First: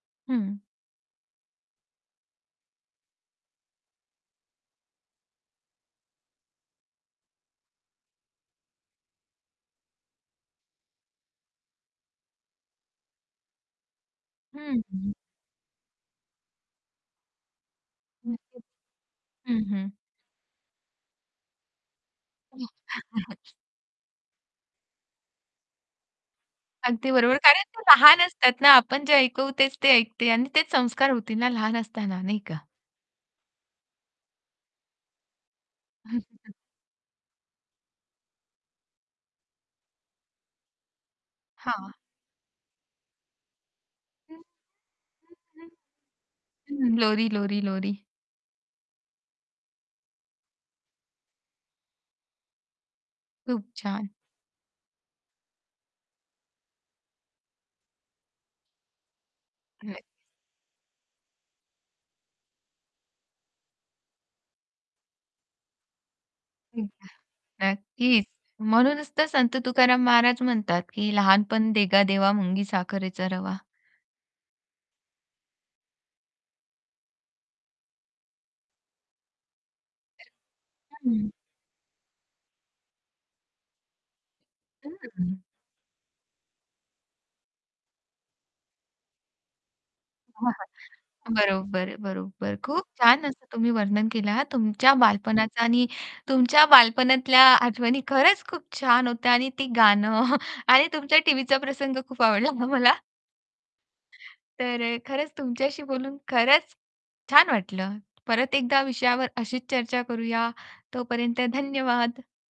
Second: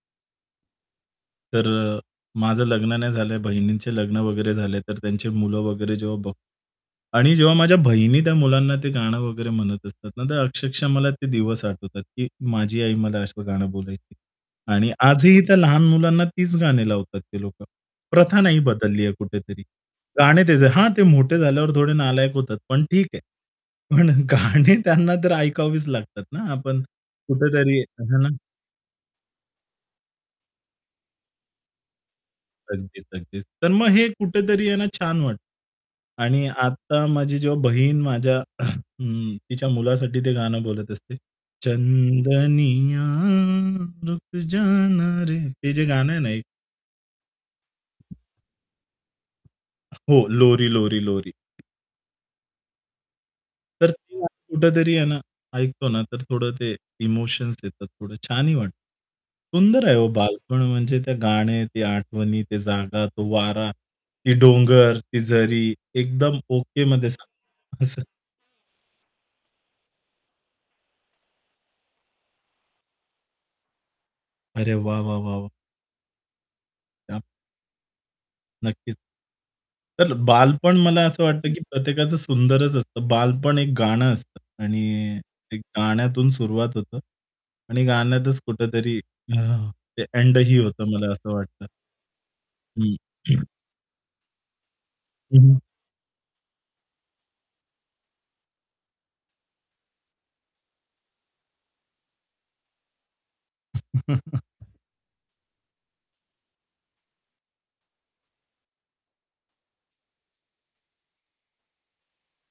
हं. तर अ, माझं लग्न नाही झालं आहे. बहिणींचे लग्न वगैरे झाले. तर त्यांची मुलं वगैरे जेव्हा बघतो आणि जेव्हा माझ्या बहिणी त्या मुलांना ते गाणं वगैरे म्हणत असतात ना, तर अक्षरशः मला ते दिवस आठवतात, की माझी आई मला असं गाणं बोलायची. हं, आणि हं. आजही त्या लहान मुलांना तीच गाणी लावतात ते लोकं. प्रथा नाही नक्कीच. बदलली आहे कुठेतरी. हं, हं. गाणं तेच आहे. हां, ते मोठे झाल्यावर थोडे नालायक होतात, पण ठीक आहे. पण गाणं त्यांना तर ऐकवावीच लागतात ना आपण अगदी बरोबर, कारण कुठेतरी ते हे लहान हां. असतात ना. आपण जे ऐकवू, तेच ते ऐकते आणि तेच संस्कार होतील ना लहान असताना, नाही का? अगदीच, अगदीच. तर मग हे कुठेतरी आहे ना, छान वाटतं. आणि आता माझी जेव्हा बहीण माझ्या हं, तिच्या मुलासाठी ते गाणं बोलत असते, हां. चंदनीया रुक हं. जाना रे. हं, ते जे गाणं आहे ना, एक हं, हं, लोरी, लोरी, लोरी. हो, लोरी, लोरी, लोरी. खूप तर छान. [unintelligible] कुठेतरी आहे ना ऐकतो ना, तर थोडं ते इमोशन्स येतात, थोडं छानही वाटतं. सुंदर आहे [unintelligible] हो बालपण, म्हणजे ते गाणं, ते आठवणी, ती जागा, तो वारा, ते डोंगर, ती झरी, एकदम ओकेमध्ये एकदा [unintelligible] असं. नक्कीच. म्हणूनच तर संत तुकाराम महाराज म्हणतात, की "लहानपण देगा देवा, मुंगी साखरेचा रवा." अरे वाह! वाह! वाह! वाह! क्या नक्कीच. तर बालपण मला [unintelligible] असं हं. वाटतं, की प्रत्येकाचं सुंदरच असतं. बालपण एक गाणं असतं आणि बरोबर. एक गाण्यातून सुरुवात होतं आणि गाण्यातच कुठेतरी ते हां, ऐंडही हां, होतं, मला असं वाटतं. बरोबर, बरोबर. खूप हं. छान असं तुम्ही वर्णन केलं हां तुमच्या हं. बालपणाचं आणि तुमच्या बालपणातल्या आठवणी खरंच खूप छान होत्या आणि ती गाणं आणि तुमच्या टीव्हीचा प्रसंग खूप आवडला हां मला. तर खरंच तुमच्याशी बोलून खरंच छान वाटलं. परत एकदा विषयावर अशीच चर्चा करूया. तोपर्यंत धन्यवाद.